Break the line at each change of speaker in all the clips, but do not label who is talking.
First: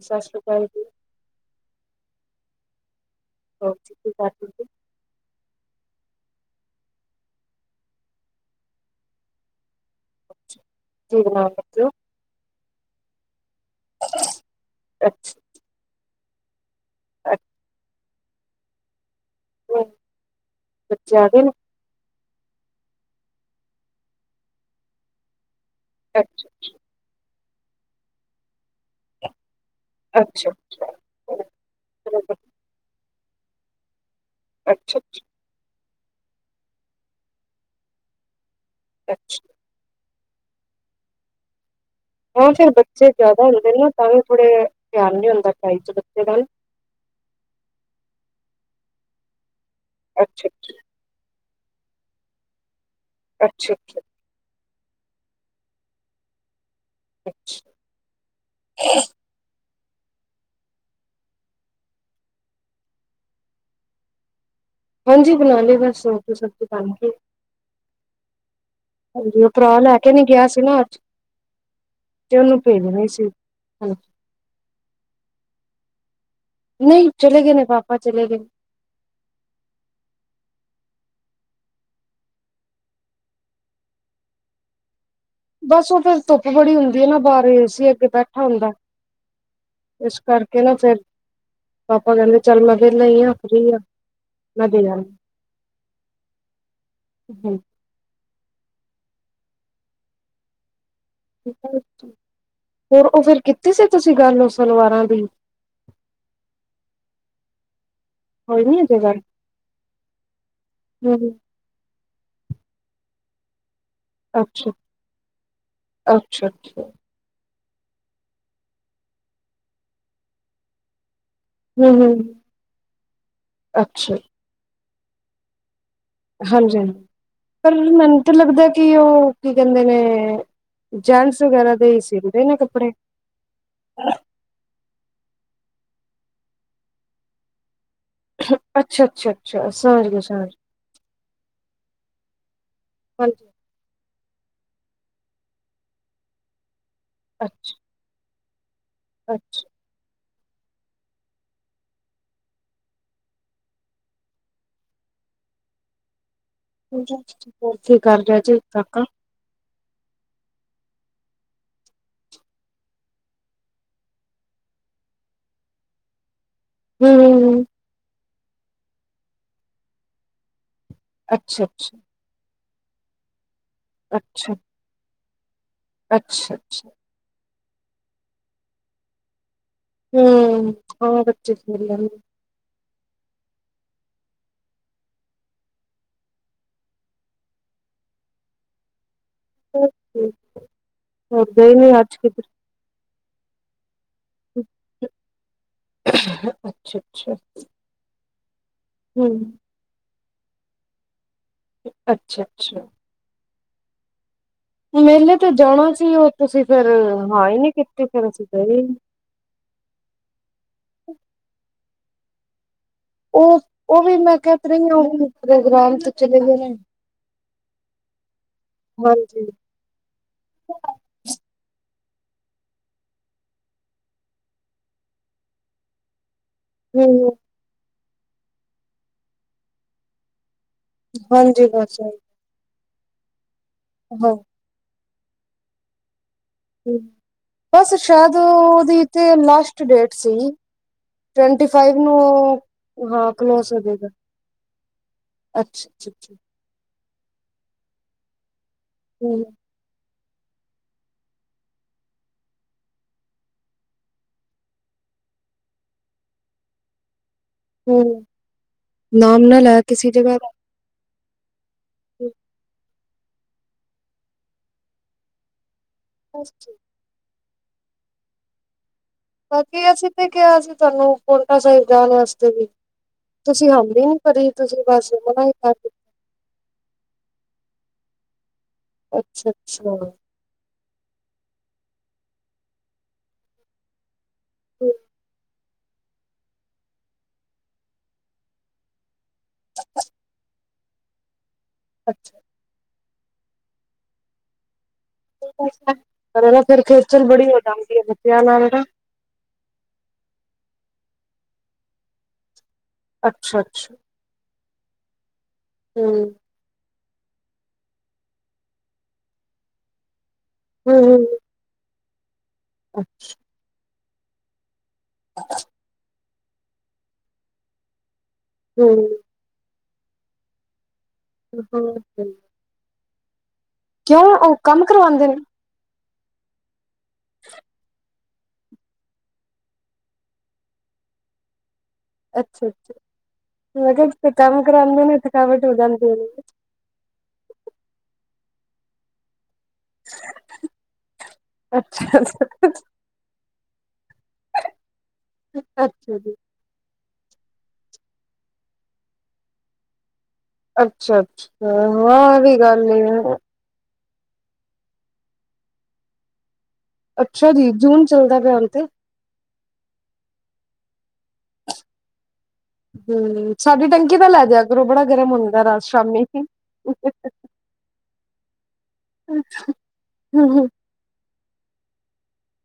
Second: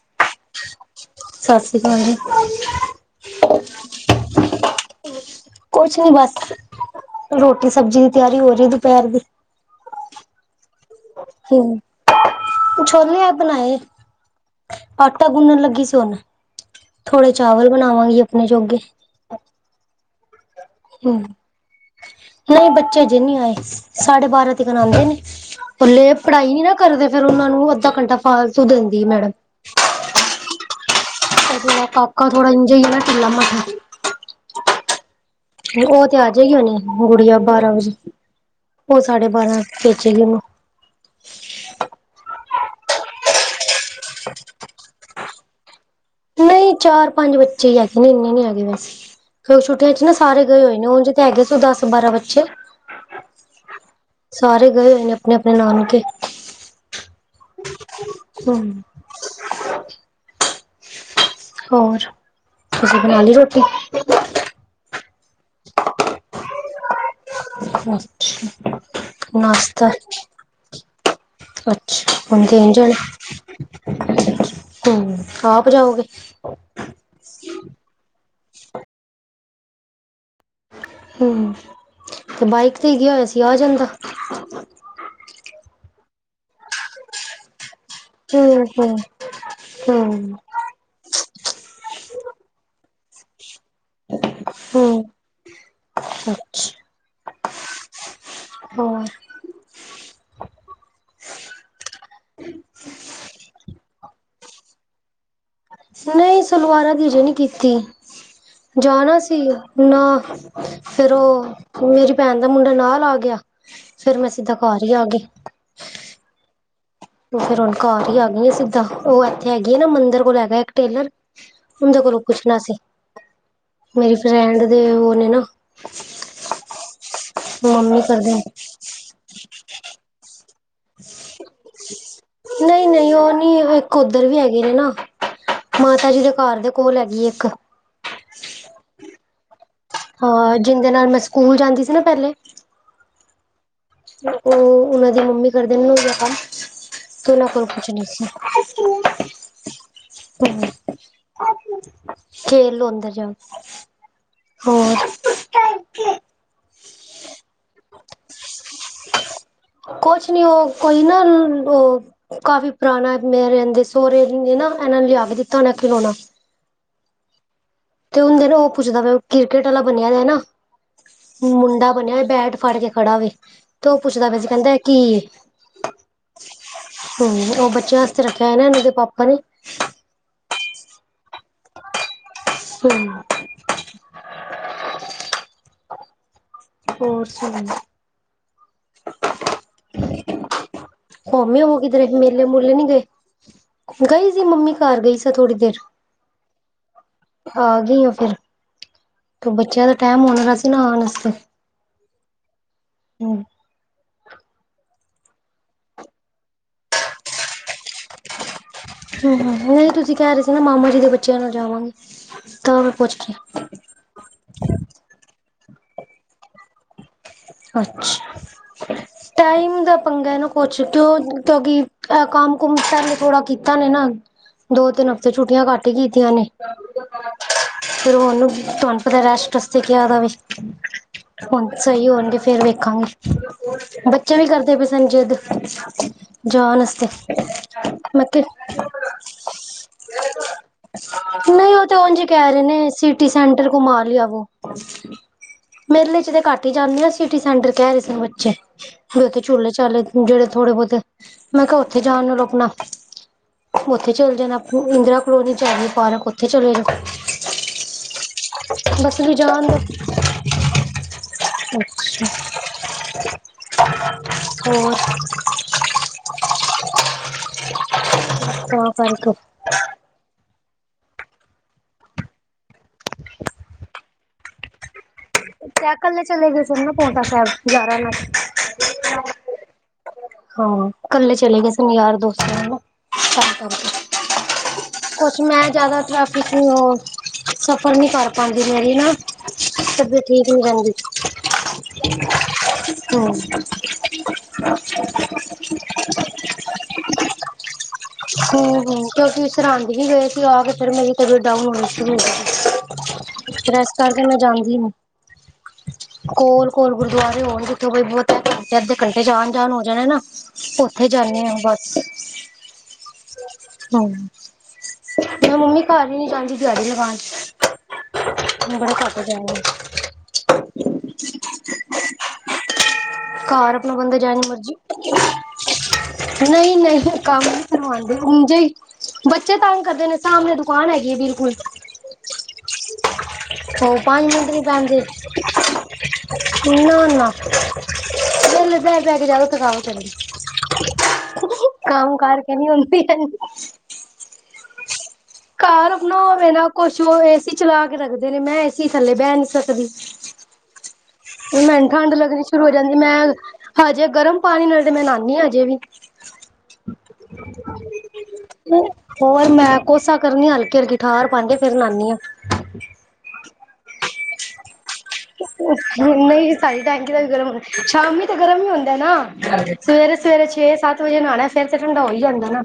ਸਤਿ ਸ਼੍ਰੀ ਅਕਾਲ ਜੀ।
ਸਤ ਸ੍ਰੀ ਅਕਾਲ ਜੀ।
ਹੋਰ ਤੁਸੀ ਕੀ ਕਰ ਰਹੇ ਸੀ।
ਕੁਛ ਨੀ ਬਸ, ਰੋਟੀ ਸਬਜ਼ੀ ਦੀ ਤਿਆਰੀ ਹੋ ਰਹੀ ਦੁਪਹਿਰ ਦੀ।
ਕੀ ਬਨਾ
ਹਮ
ਬੇਠੇ ਹੋ?
ਛੋਲੇ ਅ ਬਣਾਏ, ਆਟਾ
ਅੱਛਾ
ਗੁੰਨਣ ਲੱਗੀ ਸੀ ਹੁਣ ਥੋੜੇ ਚਾਵਲ ਬਣਾਵਾਂਗੀ ਆਪਣੇ ਜੋਗੇ।
ਅੱਛਾ, ਬੱਚੇ
ਹਮ
ਆ ਗਏ ਨੇ?
ਨਹੀਂ ਬੱਚੇ ਅਜੇ ਨਹੀਂ ਆਏ ਸਾਡੇ ਬਾਰਾਂ ਤੇ ਆਉਂਦੇ ਨੇ। ਉਲੇ
ਅੱਛਾ
ਪੜ੍ਹਾਈ ਨੀ ਨਾ ਕਰਦੇ ਫੇਰ ਉਹਨਾ ਨੂੰ ਅੱਧਾ ਘੰਟਾ ਫਾਲਤੂ ਦਿੰਦੀ ਆ ਮੈਡਮ।
ਅੱਛਾ -ਅੱਛਾ।
ਕਾਕਾ ਥੋੜਾ ਇੰਝ ਹੀ ਆ ਨਾ ਟਿਲਾ- ਮੱਠਾ।
ਅੱਛਾ- ਅੱਛਾ।
ਉਹ ਤੇ ਆਜ ਹੀ ਉਹਣੀ ਗੁੜੀਆਂ ਬਾਰਾਂ ਵਜੇ ਉਹ ਸਾਡੇ
ਅੱਛਾ।
ਬਾਰਾਂ। ਭੇਜੇਗੀ ਨੂੰ।
ਹਾਂ ਫੇਰ ਬੱਚੇ ਜ਼ਿਆਦਾ ਹੁੰਦੇ ਨਾ ਤਾਂ ਵੀ ਥੋੜੇ ਧਿਆਨ ਨੀ ਹੁੰਦਾ ਪੜ੍ਹਾਈ ਚ' ਬੱਚੇ ਦਾ
ਨਹੀਂ ਚਾਰ- ਪੰਜ ਬੱਚੇ ਹੀ ਹੈਗੇ ਨੇ ਇੰਨੇ ਨੀ ਹੈਗੇ ਵੈਸ ਕਿਉਂਕਿ ਛੁੱਟੀਆਂ ਚ' ਨਾ ਸਾਰੇ
ਅੱਛਾ
ਗਏ ਹੋਏ ਨੇ ਹਾ ਤੇ ਹੈਗੇ ਏ ਸ ਦਸ -ਬਾਰਾਂ ਬੱਚੇ।
ਅੱਛਾ- ਅੱਛਾ।
ਸਾਰੇ ਗਏ ਹੋਏ ਨੇ ਆਪਣੇ- ਆਪਣੇ ਨਾਨਕੇ।
ਅੱਛ
[inaudible] ਹੋਰ, ਤੁਸੀ ਬਣਾ ਲਈ ਰੋਟੀ?
ਹਾਂਜੀ ਬਣਾਲੀ ਬਸ ਹੋਰ ਕੋਇ ਸਬਜ਼ੀ ਬਣ ਕੇ
ਅੱਛਾ।
ਹਾਂਜੀ ਉਹ ਭਰਾ ਲੈ ਕੇ ਨਹੀਂ ਗਿਆ ਸੀ ਨਾ ਅੱਜ।
ਅੱਛਾ
ਤੇ
ਹੁਣ
ਉਹਨੂੰ
ਕਿਵੇ ਜਾਣ
ਭੇਜਣੀ ਸੀ। ਹਾਂਜੀ,
ਆਪ ਜਾਓਗੇ।
ਨਹੀ ਚਲੇ ਗਏ ਨੇ ਪਾਪਾ ਚਲੇ ਗਏ।
ਹੂੰ ਬਾਈਕ ਤੇ ਗਿਆ ਹੋਇਆ ਸੀ ਆ ਜਾਂਦਾ।
ਬਸ ਉਹ ਫੇਰ ਧੁਪ ਬੜੀ ਹੁੰਦੀ ਹੈ ਨਾ ਬਾਰ ਏ-ਸੀ ਅੱਗੇ ਬੈਠਾ ਹੁੰਦਾ
ਹਮ ਹਮ
ਇਸ
ਹਮ
ਕਰਕੇ ਕਹਦਾ ਫੇਰ ਪਾਪਾ ਕਹਿੰਦੇ ਚੱਲ ਮੈਂ ਵੇਲਾ ਹੀ ਆ ਫਰੀ ਆ। ਨਦੀ
ਹਮ
ਨਾਲ
ਅੱਛਾ
ਹੂ।
ਹਾਂ।
ਹੋਰ ਉਹ ਫੇਰ ਕੀਤੀ ਸੀ ਤੁਸੀਂ ਗੱਲ ਉਹ ਸਲਵਾਰਾਂ ਦੀ?
ਨਈ ਸਲਵਾਰਾਂ ਦੀ ਹਜੇ ਨਹੀਂ ਕੀਤੀ।
ਹੋਈ ਨੀ ਅਜੇ
ਜਾਣਾ
ਗੱਲ
ਸੀ, ਨਾ ਫੇਰ ਉਹ। ਮੇਰੀ ਭੈਣ ਦਾ ਮੁੰਡਾ ਨਾਲ ਆ ਗਿਆ ਫੇਰ ਮੈਂ ਸਿੱਧਾ
ਅੱਛਾ
ਘਰ ਹੀ ਆ ਗਈ।
ਅੱਛਾ ਅੱਛਾ
ਤੇ ਫੇਰ ਹੁਣ ਘਰ ਹੀ ਆ ਗਈ ਆ ਸਿੱਧਾ, ਉਹ ਇੱਥੇ ਹੈਗੀ ਆ ਨਾ ਮੰਦਰ ਕੋਲ ਹੈਗਾ ਇੱਕ ਟੇਲਰ।
ਹੂੰ
ਉਹਦੇ
ਹੂੰ
ਕੋਲੋਂ ਪੁੱਛਣਾ ਸੀ, ਮੇਰੀ
ਅੱਛਾ
ਫਰੈਂਡ ਦੇ ਉਹ ਨੇ ਨਾ।
ਹਾਂਜੀ-ਹਾਂਜੀ, ਪਰ
ਮੰਮੀ
ਮੈਨੂੰ
ਕਰਦੇ
ਤੇ
ਨੇ।
ਲੱਗਦਾ ਕਿ ਉਹ ਕੀ ਕਹਿੰਦੇ ਨੇ। ਜੈਂਟਸ ਵਗੈਰਾ ਦੇ ਹੀ ਸੀਦੇ ਨੇ ਕੱਪੜੇ
ਨਹੀਂ-ਨਹੀਂ, ਉਹ ਨਹੀ ਇੱਕ ਉੱਧਰ ਵੀ ਹੈਗੀ ਹੈਨਾ। ਮਾਤਾ ਜੀ ਦੇ ਘਰ ਦੇ ਕੋਲ ਹੈਗੀ ਏ ਇੱਕ।
ਅੱਛਾ-ਅੱਛਾ-ਅੱਛਾ ਸਮਜ ਗਈ, ਸਮਜ
ਹਾਂ
ਗਈ।
ਜਿੰਦੇ ਨਾਲ ਮੈਂ ਸਕੂਲ ਜਾਂਦੀ ਸੀ ਨਾ ਪਹਿਲੇ।
ਹਾਂਜੀ
ਉਹ ਉਹਨਾਂ ਦੀ ਮੰਮੀ ਕਰਦੇ ਨੇ ਦਾ ਜਿਯਾ ਕੰਮ, ਤੇ ਉਹਨਾਂ ਕੋਲ ਕੁਛ ਨਹੀਂ ਸੀ।
ਅੱਛਾ।
ਹਮ [unintelligible] ਖੇਲ ਲੋ ਅੰਦਰ ਜਾਓ, ਹੋਰ
ਹੋਰ ਕੀ ਕਰ ਰਿਹਾ ਜੀ, ਕਾਕਾ
ਕੁਛ ਨੀ ਉਹ, ਕੋਈ ਨਾ ਉਹ ਕਾਫੀ ਪੁਰਾਣਾ ਮੇ ਰਹਿੰਦੇ, ਸਹੁਰੇ ਨੇ ਨਾ, ਇਹਨਾਂ ਨੇ ਲਿਆ ਕੇ ਦਿੱਤਾ ਉਹਨਾਂ ਖਿਲੌਣਾ।
ਹੂ ਹੂ ਹੂ
ਤੇ ਹੁੰਦੇ ਨਾ ਉਹ ਪੁੱਛਦਾ ਪਯਾ, ਕ੍ਰਿਕੇਟ ਵਾਲਾ ਬਣਿਆ ਦਾ ਨਾ
ਅੱਛਾ
ਮੁੰਡਾ
ਅੱਛਾ
ਬਣਿਆ, ਬੈਟ ਫੜ ਕੇ ਖੜਾ ਵੇ, ਤੇ ਉਹ ਪੁੱਛਦਾ ਪਿਆ ਸੀ
ਅੱਛਾ
ਕਹਿੰਦਾ ਏ ਕੀ ਏ
ਅੱਛਾ, ਅੱਛਾ।
ਹੂ ਉਹ ਬੱਚਿਆਂ ਵਾਸਤੇ ਰੱਖਿਆ ਨਾ, ਇਹਦੇ ਪਾਪਾ ਨੇ।
ਹੂੰ ਆ ਬੱਚੇ ਖੇਲਨ
ਹੂੰ [unintelligible] ਹੋਰ ਸੁਨਾਓ।
[inaudible]
ਮੱਮੀ ਹੋਰ ਕਿਧਰੇ ਮੇਲੇ-ਮੁਲੈ ਨਹੀ ਗਏ, ਗਈ। ਤੇ ਮੰਮੀ ਘਰ ਗਈ ਸਾ ਥੋੜੀ ਦੇਰ,
ਅੱਛਾ ਅੱਛਾ
ਆ ਗਈ ਆ ਫੇਰ।
ਹਮ
ਤੇ ਬੱਚਿਆਂ ਦਾ ਟਾਈਮ ਹੋਣ ਲਗਿਆ ਸੀ ਨਾ, ਆਣ ਵਾਸਤੇ।
ਅੱਛਾ-ਅੱਛਾ
ਹੂ
ਹੁਣ ਮੇਲੇ ਤੇ ਜਾਣਾ ਸੀ, ਉਹ ਤੁਸੀਂ ਫੇਰ ਹਾ ਹੀ ਨਹੀਂ ਕੀਤੀ, ਫਿਰ ਅਸੀ ਗਏ ਨਹੀ।
ਹੂੰ ਨਹੀਂ, ਤੁਸੀਂ ਕਹਿ ਰਹੇ ਸੀ ਨਾ ਮਾਮਾ ਜੀ ਦੇ ਬੱਚਿਆਂ ਨਾਲ ਜਾਵਾਂਗੀ, ਤਾਂ ਮੈਂ ਪੁੱਛ ਕੇ।
ਉਹ ਉਹ ਵੀ ਮੈਂ ਕਹਿ ਤੇ ਰਹੀ ਆਂ, ਉਹ ਗ੍ਰਾਮ ਤੋਂ ਚਲੇ ਗਏ ਨੇ।
ਅੱਛਾ,
ਹਾਂਜੀ
ਟਾਈਮ ਦਾ ਪੰਗਾ ਏ ਨਾ। ਕੁੱਛ ਕਿਉਂ ਕਿਉਂਕਿ ਅ ਕੰਮ ਕੁਮ ਪਹਲੇ ਥੋੜਾ ਕੀਤਾ ਨੇ ਨਾ, ਦੋ ਤਿੰਨ ਹਫ਼ਤੇ ਛੁੱਟੀਆਂ ਘੱਟ ਹੀ ਕੀਤੀਆਂ ਨੇ
ਹੂ ਹੂ
ਫਿਰ ਉਹਨੂੰ ਤੁਹਾਨੂੰ ਪਤਾ ਰੈਸ਼ਟ ਰੇਸਟ ਵਾਸਤੇ ਕੇਯਾ ਦਾ ਵੇ,
ਹਾਂਜੀ
ਹੁਣ
ਬਸ
ਸਹੀ
ਹਾਂ
ਹੋਣਗੇ। ਫੇਰ ਵੇਖਾਂਗੇ, ਬੱਚਿਆਂ
ਹਮ।
ਵੀ ਕਰਦੇ ਪਏ ਸਨ ਜਿਦ ਜਾਨ ਅਸਤੇ,
ਬਸ
ਮੈਂ
ਸ਼ਾਇਦ
ਤੇ
ਉਹਦੀ ਤੇ ਲਾਸਟ ਡੇਟ ਸੀ ਟਵੰਟੀ
ਨਹੀਂ ਉਹ ਤੇ
ਫਾਈਵ ਨੂੰ
ਉਝੇ ਕਹਿ ਰਹੇ ਨੇ, ਸਿਟੀ
ਹਾਂ
ਸੈਂਟਰ
ਕਲੋਸ ਹੋ
ਘੁਮਾ
ਜਾਏਗਾ
ਲਿਆ ਵੋ।
ਅੱਛਾ ਅੱਛਾ
ਮੇਲੇ ਚ
ਅੱਛਾ
ਤੇ ਘੱਟ ਹੀ ਜਾਂਦੇ ਆ, ਸਿਟੀ ਸੈਂਟਰ ਕਹਿ ਰਹੇ ਸੀ ਬੱਚੇ ਵੀ ਉਥੇ
ਹਮ
ਚੁਲੇਚਾਲੇ ਜਿਹੜੇ ਥੋੜੇ ਬਹੁਤੇ, ਮੈਂ ਕਿਹਾ ਉੱਥੇ ਜਾਣ ਨੂੰ ਰੁਕਣਾ। ਉੱਥੇ ਚਲੇ ਜਾਣਾ, ਇੰਦਰਾ ਕਲੋਨੀ ਚ ਹੇਗੀ ਪਾਰਕ ਉੱਥੇ ਚਲੇ ਜਾਣਾ।
ਹਮ
ਬੱਚੇ ਵੀ
ਨਾਮ ਨਾ
ਜਾਣਗੇ
ਲੈ ਕਿਸੇ ਜਗ੍ਹਾ
ਹੋਰ
ਅੱਛਾ।
ਕ ਕਰੜਕ [unintelligible]
ਬਾਕੀ ਅਸੀਂ ਤੇ ਕਿਹਾ ਸੀ, ਅਸੀ ਤੁਹਾਨੂੰ ਪਉਟਾ ਸਾਹਿਬ ਜਾਣ ਵਾਸਤੇ ਵੀ ਤੁਸੀਂ ਹਾਮੀ ਵੀ ਨੀ ਭਰੀ, ਤੁਸੀਂ ਬਸ ਹੋ ਆਏ।
ਕਿਆ ਕੱਲੇ ਚਲੇ ਗਏ ਸਨ ਨਾ ਪਾਉਟਾ ਸਾਹਿਬ ਯ ਯਾਰਾਂ ਨਾਲ।
ਅੱਛਾ-ਅੱਛਾ।
ਹਾਂ ਕੱਲੇ ਚਲੇ ਗਏ ਸਨ ਯਾਰ ਦੋਸਤਾ ਨਾਲ। ਕੁਛ ਮੈਂ ਜਾਦਾ ਟ੍ਰੈਫਿ ਕਿਉਂਕਿ ਉਹ ਸਫ਼ਰ ਨੀ ਕਰ ਪਾਂਦੀ ਮੈਂ ਵੀ ਨਾ। ਤਬੀਅਤ ਠੀਕ ਨੀ ਰਹਿੰਦੀ।
ਅੱਛ
ਹਮ
ਪਰ ਇਹ ਨਾ ਫੇਰ ਖੇਚਲ ਬੜੀ ਹੋ ਜਾਂਦੀ ਹੈ ਬੱਚਿਆਂ ਨਾਲ
ਹਮ
ਨਾ।
ਹਮ ਕਿਉਂਕਿ ਸਰਹਿਦ ਹੀ ਗਏ ਸੀ ਆ ਕੇ ਫਿਰ ਮੇਰੀ ਤਬੀਅਤ ਡਾਊਨ ਹੋਣੀ ਸ਼ੁਰੂ
ਅੱਛਾ
ਫਿਰ ਇਸ
ਅੱਛਾ
ਕਰ ਫੇਰ ਮੈਂ ਜਾਂਦੀ ਨੀ।
ਹਮ।
ਕੋਲ-ਕੋਲ ਗੁਰਦੁਆਰੇ ਹੋਣ ਜਿੱਥੋਂ ਬਹੁਤ ਘੰਟੇ ਅੱਧੇ ਘੰਟੇ ਚ ਆਉਣ ਜਾਣ ਹੋ ਜਾਣਾ ਨਾ। ਉੱਥੇ
ਹੂੰ
ਜਾਨੀ ਹਾਂ ਬਸ
ਹੂੰ
ਹਮ। ਮੈਂ ਮੰਮੀ ਘਰ ਹੀ ਨੀ ਜਾਂਦੀ ਦਿਹਾੜੀ ਲਗਾਣ ਬੜਾ ਘੱਟ
ਹੂੰ
ਜਾਦੀ ਹਾਂ।
[unintelligible]
ਘਰ ਆਪਣਾ ਬੰਦੇ
ਕਿਉਂ
ਜੈਂਜ
ਉਹ
ਮਰਜ਼ੀ
ਕੰਮ ਕਰਵਾਉਂਦੇ ਨੇ
ਨਈ-ਨਈ ਕੰਮ ਨੀ ਕਰਵਾਉ ਉੰਜੇ ਹੀ ਬੱਚੇ ਤੰਗ ਕਰਦੇ ਨੇ ਸਾਮਣੇ ਦੁਕਾਨ ਹੈਗੀ ਏ ਬਿਲਕੁਲ।
ਅੱਛਾ-ਅੱਛਾ ਮੈਂ
ਉਹ
ਕਿਹਾ ਕਿੱਥੇ
ਪੰਜ ਮਿੰਟ ਨੀ
ਕੰਮ
ਬੈਂਦੇ
ਕਰਾਂਦੇ ਨੇ ਥਕਾਵਟ ਹੋ ਜਾਂਦੀ ਹੋਣੀ ਹ।
ਨਾ-ਨਾ ਵੇਲੇ ਬੇਹ-ਬੇਹ ਕੇ ਜਾਦਾ ਥਕਾਵਟ ਕੰਮ
ਅੱਛਾ
ਕਰਕੇ ਨੀ ਹੁੰਦੀ। ਘਰ ਰੁਕਣਾ
ਅੱਛਾ ਜੀ
ਹੋਵੇੇ ਨਾ ਕੁਛ ਔ ਏਸੀ ਚਲਾ ਕੇ ਰੱਖਦੇ ਨੇ ਮੈਂ ਏਸੀ ਥੱਲੇ ਬਹਿ ਨੀ ਸਕਦੀ।
ਅੱਛਾ-ਅੱਛਾ
ਮੈਨੂੰ ਠੰਢ
ਹਾਂ
ਲੱਗਣੀ
ਵੀ
ਸ਼ੁਰੂ ਹੋ
ਗੱਲ
ਜਾਂਦੀ
ਏ
ਮੈਂ ਹਜੇ ਗਰਮ ਪਾਣੀ ਨਾਲ ਤੇ ਮੈਂ ਨਾਉਦੀ ਹ ਹਜੇ ਵੀ।
ਅੱਛਾ ਜੀ ਜੂਨ ਚੱਲਦਾ ਪਿਆ ਹੁਣ ਤੇ
ਹਮ [unintelligible] ਹੋਰ ਮੈਂ ਕੋਸਾ ਕਰਨੀ ਹਲਕੀ-ਹਲਕੀ ਠਾਰ ਪਨ ਕੇ ਫੇਰ ਨਾਨੀ ਹਾਂ।
ਹਮ ਸਾਡੀ ਟੈਂਕੀ ਦਾ ਲੈ ਜਾਆ ਕਰੋ ਬੜਾ ਗਰਮ ਹੁੰਦਾ ਰਾਤ ਸ਼ਾਮੀ।
ਨਹੀਂ ਸਾਡੀ ਟੈਂਕੀ ਦਾ ਵੀ ਗਰਮ ਸ਼ਾਮੀ ਤੇ ਗਰਮ ਈ ਹੁੰਦਾ ਨਾ ਸਵੇਰੇ-ਸਵੇਰੇ ਛੇ-ਸੱਤ ਵਜੇ ਨਾਣਾ। ਫੇਰ ਤੇ ਠੰਡਾ ਹੋ ਹੀ ਜਾਂਦਾ ਨਾ।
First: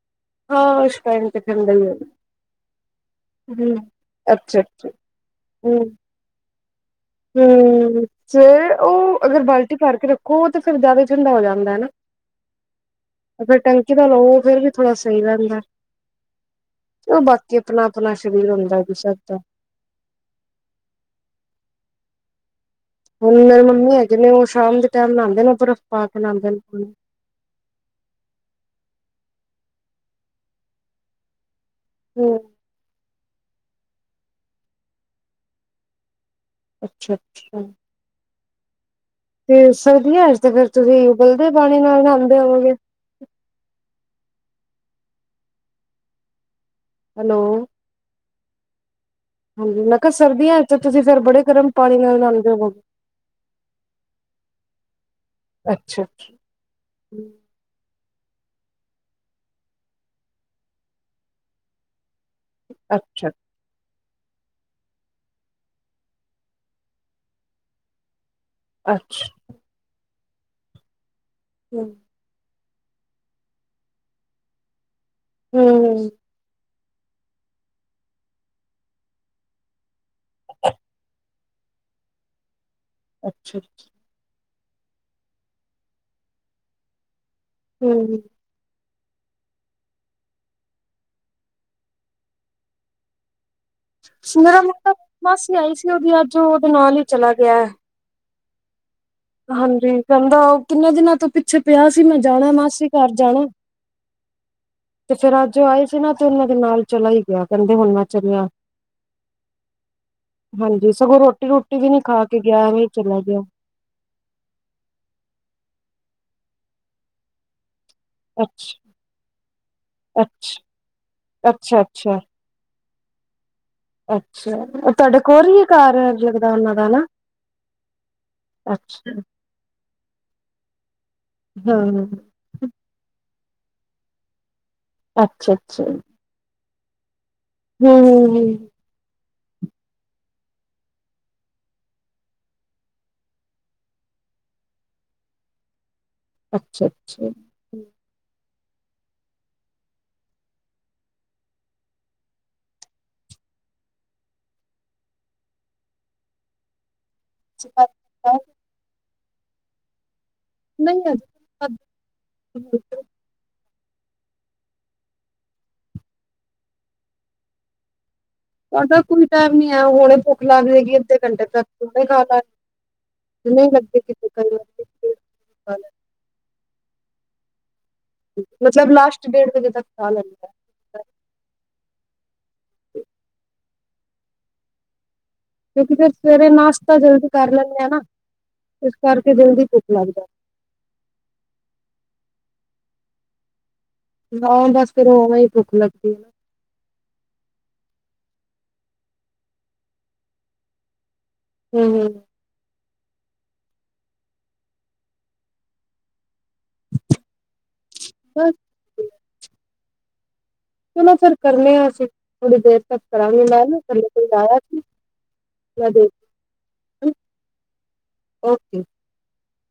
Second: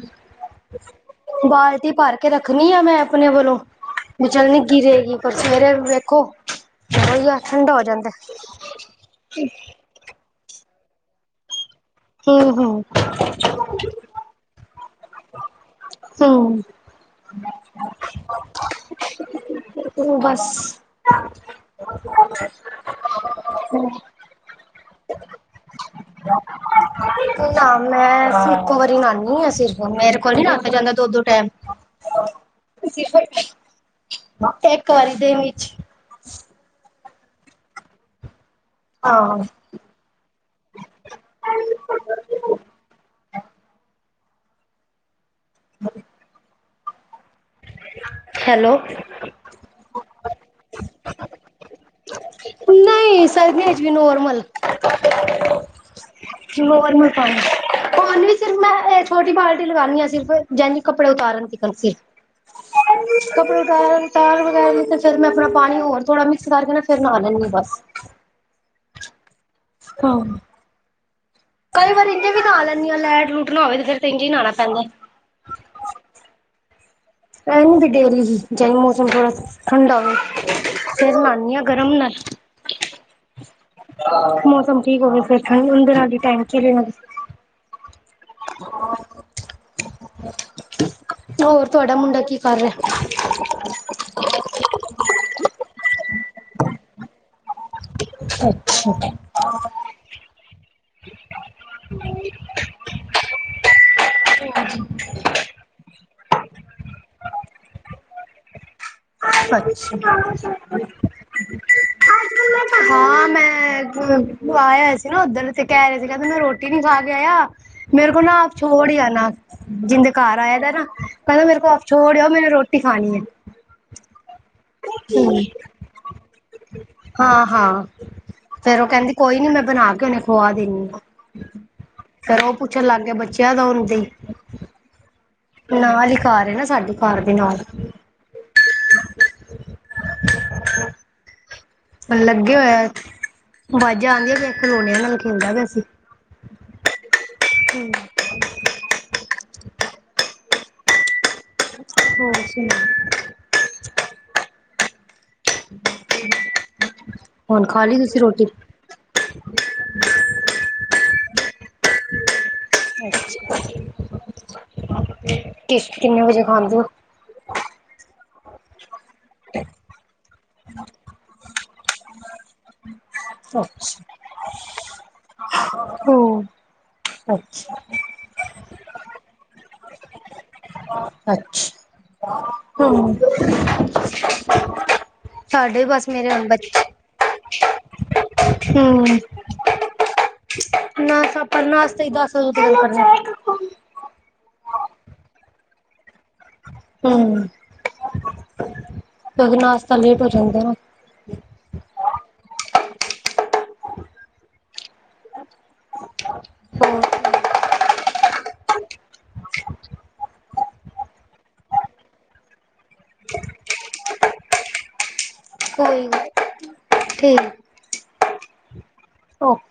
ਹਾ ਸ਼
ਬਾਲਟੀ ਭਰ ਕੇ ਰੱਖਣੀ ਆ ਮੈਂ ਆਪਣੇ ਵੱਲੋ।
ਹੂੰ,
ਮ ਚਲ ਨਿੱਗੀ
ਅੱਛਾ-ਅੱਛਾ
ਰਹੇਗੀ ਪਰ ਸਵੇਰੇ ਵੇਖੋ ਉਹੀ ਆ ਠੰਡਾ ਹੋ
ਹਮ
ਜਾਂਦਾ
ਫਿਰ ਉਹ ਅਗਰ ਬਾਲਟੀ ਭਰ ਕੇ ਰੱਖੋ ਤੇ ਫੇਰ ਜਾਦਾ ਠੰਡਾ ਹੋ ਜਾਂਦਾ ਨਾ।
ਹਮ-ਹਮ।
ਤੇ ਫਿਰ ਟੈਂਕੀ ਦਾ ਲੋ ਫੇਰ ਵੀ ਥੋੜਾ ਸਹੀ ਰਹਿੰਦਾ।
ਹੂੰ
ਉਹ ਬਾਕੀ ਆਪਣਾ ਆਪਣਾ ਸਰੀਰ ਹੁੰਦਾ ਵੀ ਸਭ ਦਾ।
ੳ ਬਸ।
ਹੁਣ ਮੇਰੇ ਮੰਮੀ ਹੈਗੇ ਨੇ ਉਹ ਸ਼ਾਮ ਦੇ ਟੈਮ ਨਾਂਦੇ ਨੇ ਉਹ ਬਰਫ਼ ਪਾ ਕੇ ਨਾਂਦੇ ਦੇ ਨੇ।
ਨਾ ਮੈਂ ਇੱਕੋ ਵਾਰੀ ਨਾਨੀ ਹਾਂ ਸਿਰਫ ਮੇਰੇ ਕੋਲ ਨਹੀਂ ਨਹਾਤਾ ਜਾਂਦਾ ਦੋ-ਦੋ ਟੈਮ।
ਹੂੰ,
ਇੱਕ ਵਾਰੀ ਦੇਨ ਵਿੱਚ
ਅੱਛਾ-ਅੱਛਾ।
ਹਾਂ
ਤੇ ਸਰਦੀਆਂ ਤੇ ਫਿਰ ਤੁਸੀਂ ਉਬਲਦੇ ਪਾਣੀ ਨਾਲ ਨਾਂਉਂਦੇ ਹੋਵੋਗੇ।
ਹਾਂ।
ਹੈਲੋ।
ਹੈਲੋ।
ਹਾਂਜੀ ਮੈਂ ਕਿਹਾ ਸਰਦੀਆਂ ਵਿੱਚ ਤੁਸੀਂ ਫਿਰ ਬੜੇ ਗਰਮ ਪਾਣੀ ਨਾਲ ਨਾ
ਨਹੀ ਸਰਦੀਆ ਵਿਚ ਵੀ ਨੋਰਮਲ।
ਅੱਛਾ-ਅੱਛਾ।
ਨੋਰਮਲ ਪਾਨੀ। ਉਹ ਨਾ ਸਿਰਫ ਮੈਂ ਇਹ ਛੋਟੀ ਬਾਲਟੀ ਲਗਾਉਂਦੀ ਹਾਂ। ਸਿਰਫ ਜਾਨੇ ਕਿ ਕੱਪੜੇ ਉਤਾਰਨ ਲਈ।
ਅੱਛਾ
ਕੱਪੜੇ ਤਾਰ ਵਗੈਰਾ ਫੇਰ ਮੈਂ ਆਪਣਾ ਪਾਣੀ ਹੋਰ ਥੋੜਾ, ਮਿਕਸ ਕਰਕੇ ਨਾ ਫੇਰ ਨਹਾ ਲੈਂਦੀ ਬਸ।
ਅੱਛਾ।
ਹਾਂ। ਕਈ ਵਾਰ ਇੰਝ ਵੀ ਨਹਾ ਲੈਂਦੀ ਹਾਂ। ਲੈਟ- ਲੂਟ ਨਾ ਹੋਵੇ ਤੇ, ਫੇਰ ਇੰਝ ਹੀ ਨਹਾਣਾ ਪੈਂਦਾ।
ਹੂੰ।
ਇਹ ਨੀ ਵੀ ਡੇਲੀ ਹੀ। ਜਾ ਮੌਸਮ ਥੋੜਾ ਠੰਡਾ ਹੋਵੇ ਫੇਰ ਹੀ ਨਹਾਣੀ ਆ। ਗਰਮ ਨਾਲ।
ਅੱਛਾ।
ਮੌਸਮ ਠੀਕ ਹੋ ਗਏ ਫੇਰ ਠੰਡ ਅੰਦਰ ਆ ਕੇਹ ਟਾਈਮ ਚਲੇ
ਹੂੰ।
ਹੋਰ ਤੁਹਾਡਾ ਮੁੰਡਾ ਕੀ ਕਰ ਰਿਹਾ?
ਮੇਰਾ ਮੁ ਤਾਂ ਬਸ ਹੀ ਆਈ ਸੀ ਉਹਦੀ ਅੱਜ ਉਹਦੇ ਨਾਲ ਹੀ ਚਲਾ ਗਿਆ ਹੈ।
ਅੱਛਾ।
ਹਾਂਜੀ, ਕਹਦਾ ਉਹ ਕਿੰਨੇ ਦਿਨਾਂ ਤੋਂ ਪਿੱਛੇ ਪਿਆ ਸੀ। ਮੈਂ ਜਾਣਾ ਮਾਸੀ ਘਰ ਜਾਣਾ। ਤੇ ਫੇਰ ਅੱਜ ਆਏ ਸੀ ਨਾ। ਤੇ ਉਹਨਾਂ ਦੇ ਨਾਲ ਚਲਾ ਹੀ ਗਿਆ। ਕਹਿੰਦੇ ਹੁਣ ਮੈਂ ਚਲਿਆ। ਹਾਂਜੀ ਸਗੋਂ ਰੋਟੀ ਰੋਟੀ ਵੀ ਨੀ ਖਾ ਕੇ ਗਿਆ ਐਵੇਂ
[unintelligible]
ਚਲਾ
ਹਾਂ
ਗਿਆ
ਮੈਂ ਆਇਆ ਸੀ ਨਾ ਉੱਧਰ, ਤੇ ਕਹਿ ਰਹੇ ਸੀ। ਕਹਿੰਦੇ ਮੈਂ ਰੋਟੀ ਨੀ ਖਾ ਕੇ ਆਇਆ। ਮੇਰੇ ਕੋ ਨਾ ਆਪ
ਅੱਛਾ
ਛੋੜ ਹੀ ਆ ਨਾ। ਜਿੰਦੇ ਘਰ ਆਏ ਦਾ ਨਾ। ਕਹਿੰਦਾ
ਅੱਛਾ
ਮੇਰੇ ਕੋ
ਅੱਛਾ
ਆਪ
ਅੱਛਾ
ਛੋੜ ਆਓ ਮੇਨੂੰ ਰੋਟੀ ਰੋਟੀ ਖਾਣੀ ਹੈ।
ਅੱਛਾ, ਤੁਹਾਡੇ ਕੋਲ ਹੀ ਆ ਘਰ, ਜਗਦਾ ਨਾਂ ਦਾ ਹਨਾ।
ਹਾਂ ਹਾਂ ਫੇਰ ਉਹ ਕਹਿੰਦੀ ਕੋਈ ਨੀ। ਮੈਂ ਬਣਾ ਕੇ ਉਹਨੇ ਖੁਆ ਦਿੰਦੀ ਆ।
ਹੂੰ।
ਕੁਛਨ ਲਾਗ ਗਿਆ ਬੱਚਿਆ ਦਾ ਆਉੰਦੇ।
ਅੱਛਾ-ਅੱਛਾ,
ਨਾਲ ਹੀ ਘਰ ਹੈ ਨਾ, ਸਾਡੀ ਘਰ ਦੇ ਨਾਲ।
ਹੂੰ-ਹੂੰ, ਹੂੰ।
ਲੱਗੇ ਹੋਏਆ, ਆਵਾਜ਼ਾਂ ਆਉਂਦੀਆਂ ਪਿਆ। ਖਲੋਣਿਆਂ ਨਾਲ ਖੇਲਦਾ ਪਿਆ ਸੀ।
ਅੱਛਾ- ਅੱਛਾ।
ਹੂੰ। ਹੋਰ ਸੁਣਾ? ਹੁਣ ਖਾ ਲਈ ਤੁਸੀਂ ਰੋਟੀ?
ਨਹੀਂ ਹਜੇ। [unintelligible]
[unintelligible] ਕਿਸ਼ ਕਿੰਨੇ ਵਜੇ ਖਾਂਦੇ ਓ
ਸਾਡਾ ਕੋਈ ਟਾਈਮ ਨੀ ਆ। ਹਲੇ ਭੁੱਖ ਲੱਗ ਜਾਏਗੀ ਅੱਧੇ ਘੰਟੇ ਤੱਕੇ ਫੇਰ ਖਾ ਲਾ
ਅੱਛਾ।
ਡੇਢ ਖਾ
ਆਹੋ ਅੱਛਾ।
ਮਤਲਬ ਲਾਸਟ ਡੇਢ ਵਜੇ ਤੱਕ ਖਾਹ ਲੈਂਦੇ।
ਅੱਛਾ ਹੂੰ।
ਕਿਉਂਕਿ ਫੇਰ ਸਵੇਰੇ ਨਾਸ਼ਤਾ ਜਲਦੀ ਕਰ ਲੈਂਦੇ ਆ ਨਾ। ਇਸ
ਹਮ
ਕਰਕੇ ਜਲਦੀ ਭੁੱਖ ਲੱਗ ਜਾਂਦੀ।
ਨਾਸ਼ਤਾ ਆਪਾ ਨਾਸਤਾ ਹੀ ਦੱਸ ਵਜੇ ਤਕ ਕਰਨੇ ਆ।
ਨੋ, ਦਸ ਫੇਰ ਉਵੇਂ ਹੀ ਭੁੱਖ ਲੱਗਦੀ ਹੈ।
ਹਾ ਕਦੇ ਨਾਸ਼ਤਾ ਲੇਟ ਹੋ ਜਾਂਦਾ ਏ।
ਹੂੰ।
ਹੋਰ
ਬ ਚਲੋ ਫੇਰ ਕਰਨੇ ਆ ਅਸੀਂ। ਥੋੜੀ ਦੇਰ ਤੱਕ ਕਰਾਂਗੇ ਮੈਂ ਨਾ ਥਲੇ ਕੋਈ ਆਇਆ। ਸੀ ਓਕੇ
ਕੋਈ ਠੀਕ ਓਕੇ।